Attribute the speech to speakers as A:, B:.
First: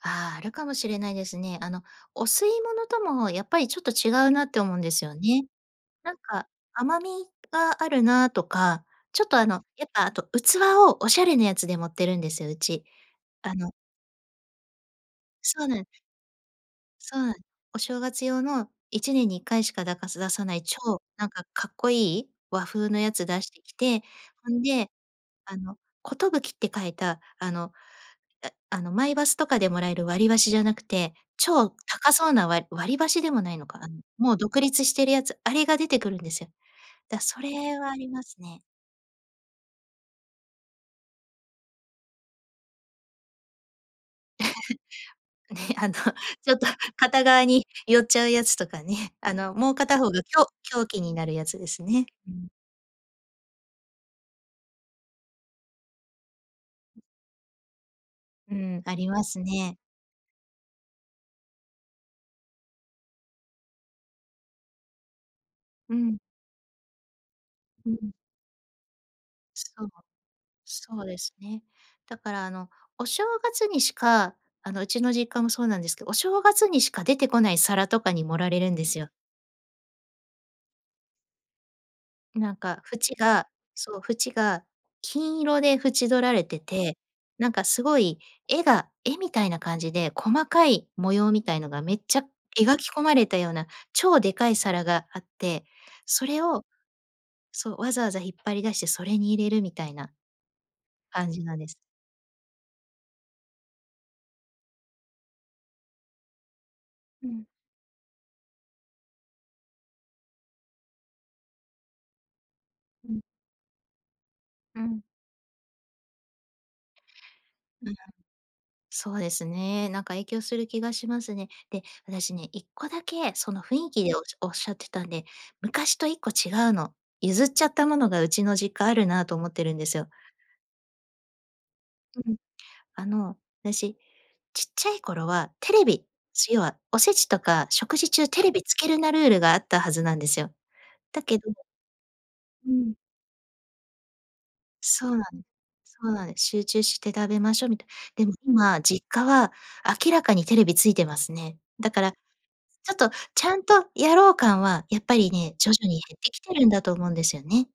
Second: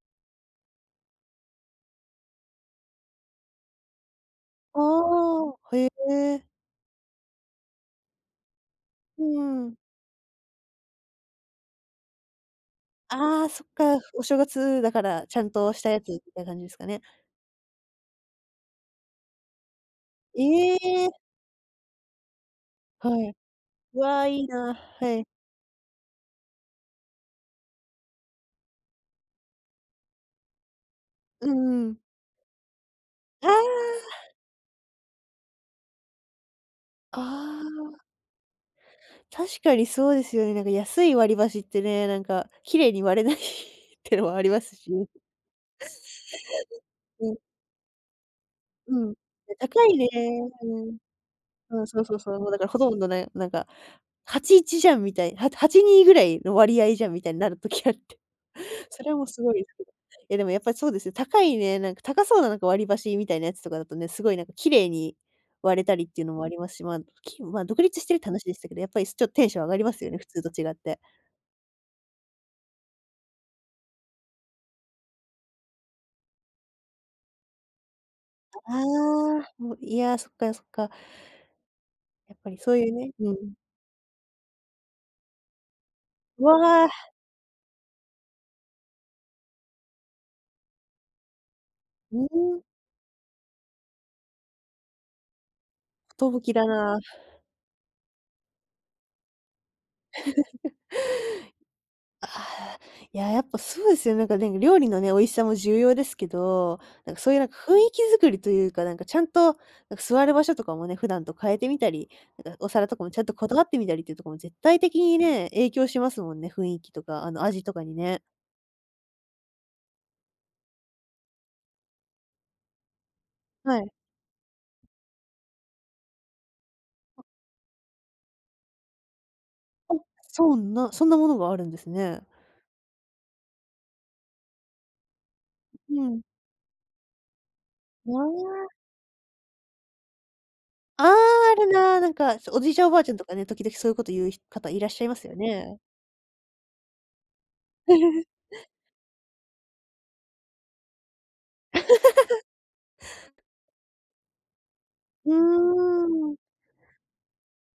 A: ああ、あるかもしれないですね。あの、お吸い物ともやっぱりちょっと違うなって思うんですよね。
B: ああ。へ
A: なん
B: え。
A: か、甘みがあるなとか、
B: う
A: ちょっとあ
B: ー
A: の
B: ん。
A: やっぱあと器をおしゃれなやつで盛ってるんですよ、うち。
B: ああ
A: あ
B: そっ
A: の
B: か。お正月だからちゃん
A: そう
B: と
A: な
B: し
A: ん
B: たやつみたい感じですかね。
A: そうなんお正月用の1年に1回しかだかす出さない超
B: え。
A: なんかかっこいい、和風の
B: は
A: やつ
B: い、
A: 出してき
B: う
A: て、
B: わ、いい
A: ほん
B: な。
A: で、
B: はい。
A: あの「寿」って書いたあの、ああのマイバスとかでもらえる割り箸じゃなくて、
B: う
A: 超
B: んうん。
A: 高そうなわり割り箸でも
B: あ
A: な
B: あ。
A: いのか、あんもう独立してるやつ、あれが出てくるんですよ。だ、
B: あ
A: それは
B: あ。
A: ありますね。
B: 確かにそうですよね。なんか安い割り箸ってね、なんか綺麗に割れないってのもありますしね。
A: ね、あのちょっと片
B: うん。
A: 側に寄っちゃうやつとか
B: うん、
A: ね、あの、
B: で、
A: もう
B: 高い
A: 片
B: ね
A: 方がきょう凶器になるやつで
B: う
A: す
B: ん、そ
A: ね。
B: うそうそ
A: う
B: うそう、
A: ん。
B: もうだからほとんどね、なんか8:1じゃんみたい、はと8:2ぐらいの割合
A: うん。
B: じゃんみたいになる時あって、
A: うん、あ
B: そ
A: り
B: れ
A: ま
B: も
A: す
B: すごい。
A: ね。
B: え、でもやっぱりそうですね、高いね、なんか高そうななんか割り箸みたいなやつとかだとね、すごいなんか綺麗に割れた
A: う
B: りっ
A: ん。
B: ていうのもありますし、まあ、木もまあ独
A: う
B: 立し
A: ん。
B: てるって話でしたけど、やっぱり、すちょ、テンション上
A: そ
B: がり
A: う。
B: ますよね、普通と違って。
A: そうですね。だからあの、お正月にしかあの、うちの実家もそうなんですけ、お正月にしか出てこない皿とかに盛ら
B: あ
A: れるんですよ。
B: ああ、もう、いや、そっか、や、そっか。やっ
A: ん、
B: ぱ
A: なん
B: りそう
A: か
B: いうね
A: 縁
B: う
A: が
B: ん。
A: そう、縁が金色で縁取ら
B: う
A: れて
B: わ。
A: て、なんかすごい絵が絵みたいな感じで、細かい模様みたいのがめっち
B: う
A: ゃ
B: ん。
A: 描き込まれたような超でかい皿があって、そ
B: 寿
A: れを
B: だな。
A: そう、わざわざ引っ張り出して、それに入れるみたいな 感じなんです。
B: ああ、いや、やっぱそうですよね。なんかでんぐ料理のね、美味しさも重要ですけど、なんか
A: う
B: そういう
A: ん。
B: なんか雰囲気作りというか、なんかちゃんと、なんか座る場所とかもね、普段と変えてみたり、なんかお皿とかも
A: う
B: ち
A: ん。
B: ゃんとこだわってみたりっていうとこも絶
A: う
B: 対的
A: ん。
B: にね、影響しますもんね、雰囲気とか、あの、味とか
A: うん。
B: にね。
A: そうですね、なんか影響する気がしますね。で、私ね、1個だけその
B: は
A: 雰
B: い。
A: 囲気でおじおっしゃってたんで、昔と1個違うの。
B: あ。
A: 譲っちゃったものがうちの実家あるなと思ってるんです
B: お、
A: よ。
B: そんなそんなものがあるんですね。
A: ん、ん、あの、あたし、ちっちゃい頃はテレ
B: うう
A: ビ、
B: ん。
A: す要はおせちとか食事中
B: も
A: テ
B: う
A: レビ
B: わ
A: つけるなルールがあったはずなんですよ。
B: ああ、
A: だけど
B: あるな、なんか、そ、お
A: う
B: じいちゃんお
A: ん。
B: ばあちゃんとかね、時々そういうこと言うひ方いらっしゃい
A: そ
B: ま
A: うなん
B: すよね。
A: そうなん。集中して食べましょうみた でも今、実家は明らかにテレビついてますね。だから、ち ょっとちゃんとやろう感は、やっぱ
B: う
A: りね、徐々に
B: ー
A: 減って
B: ん。
A: きてるんだと思うんですよね。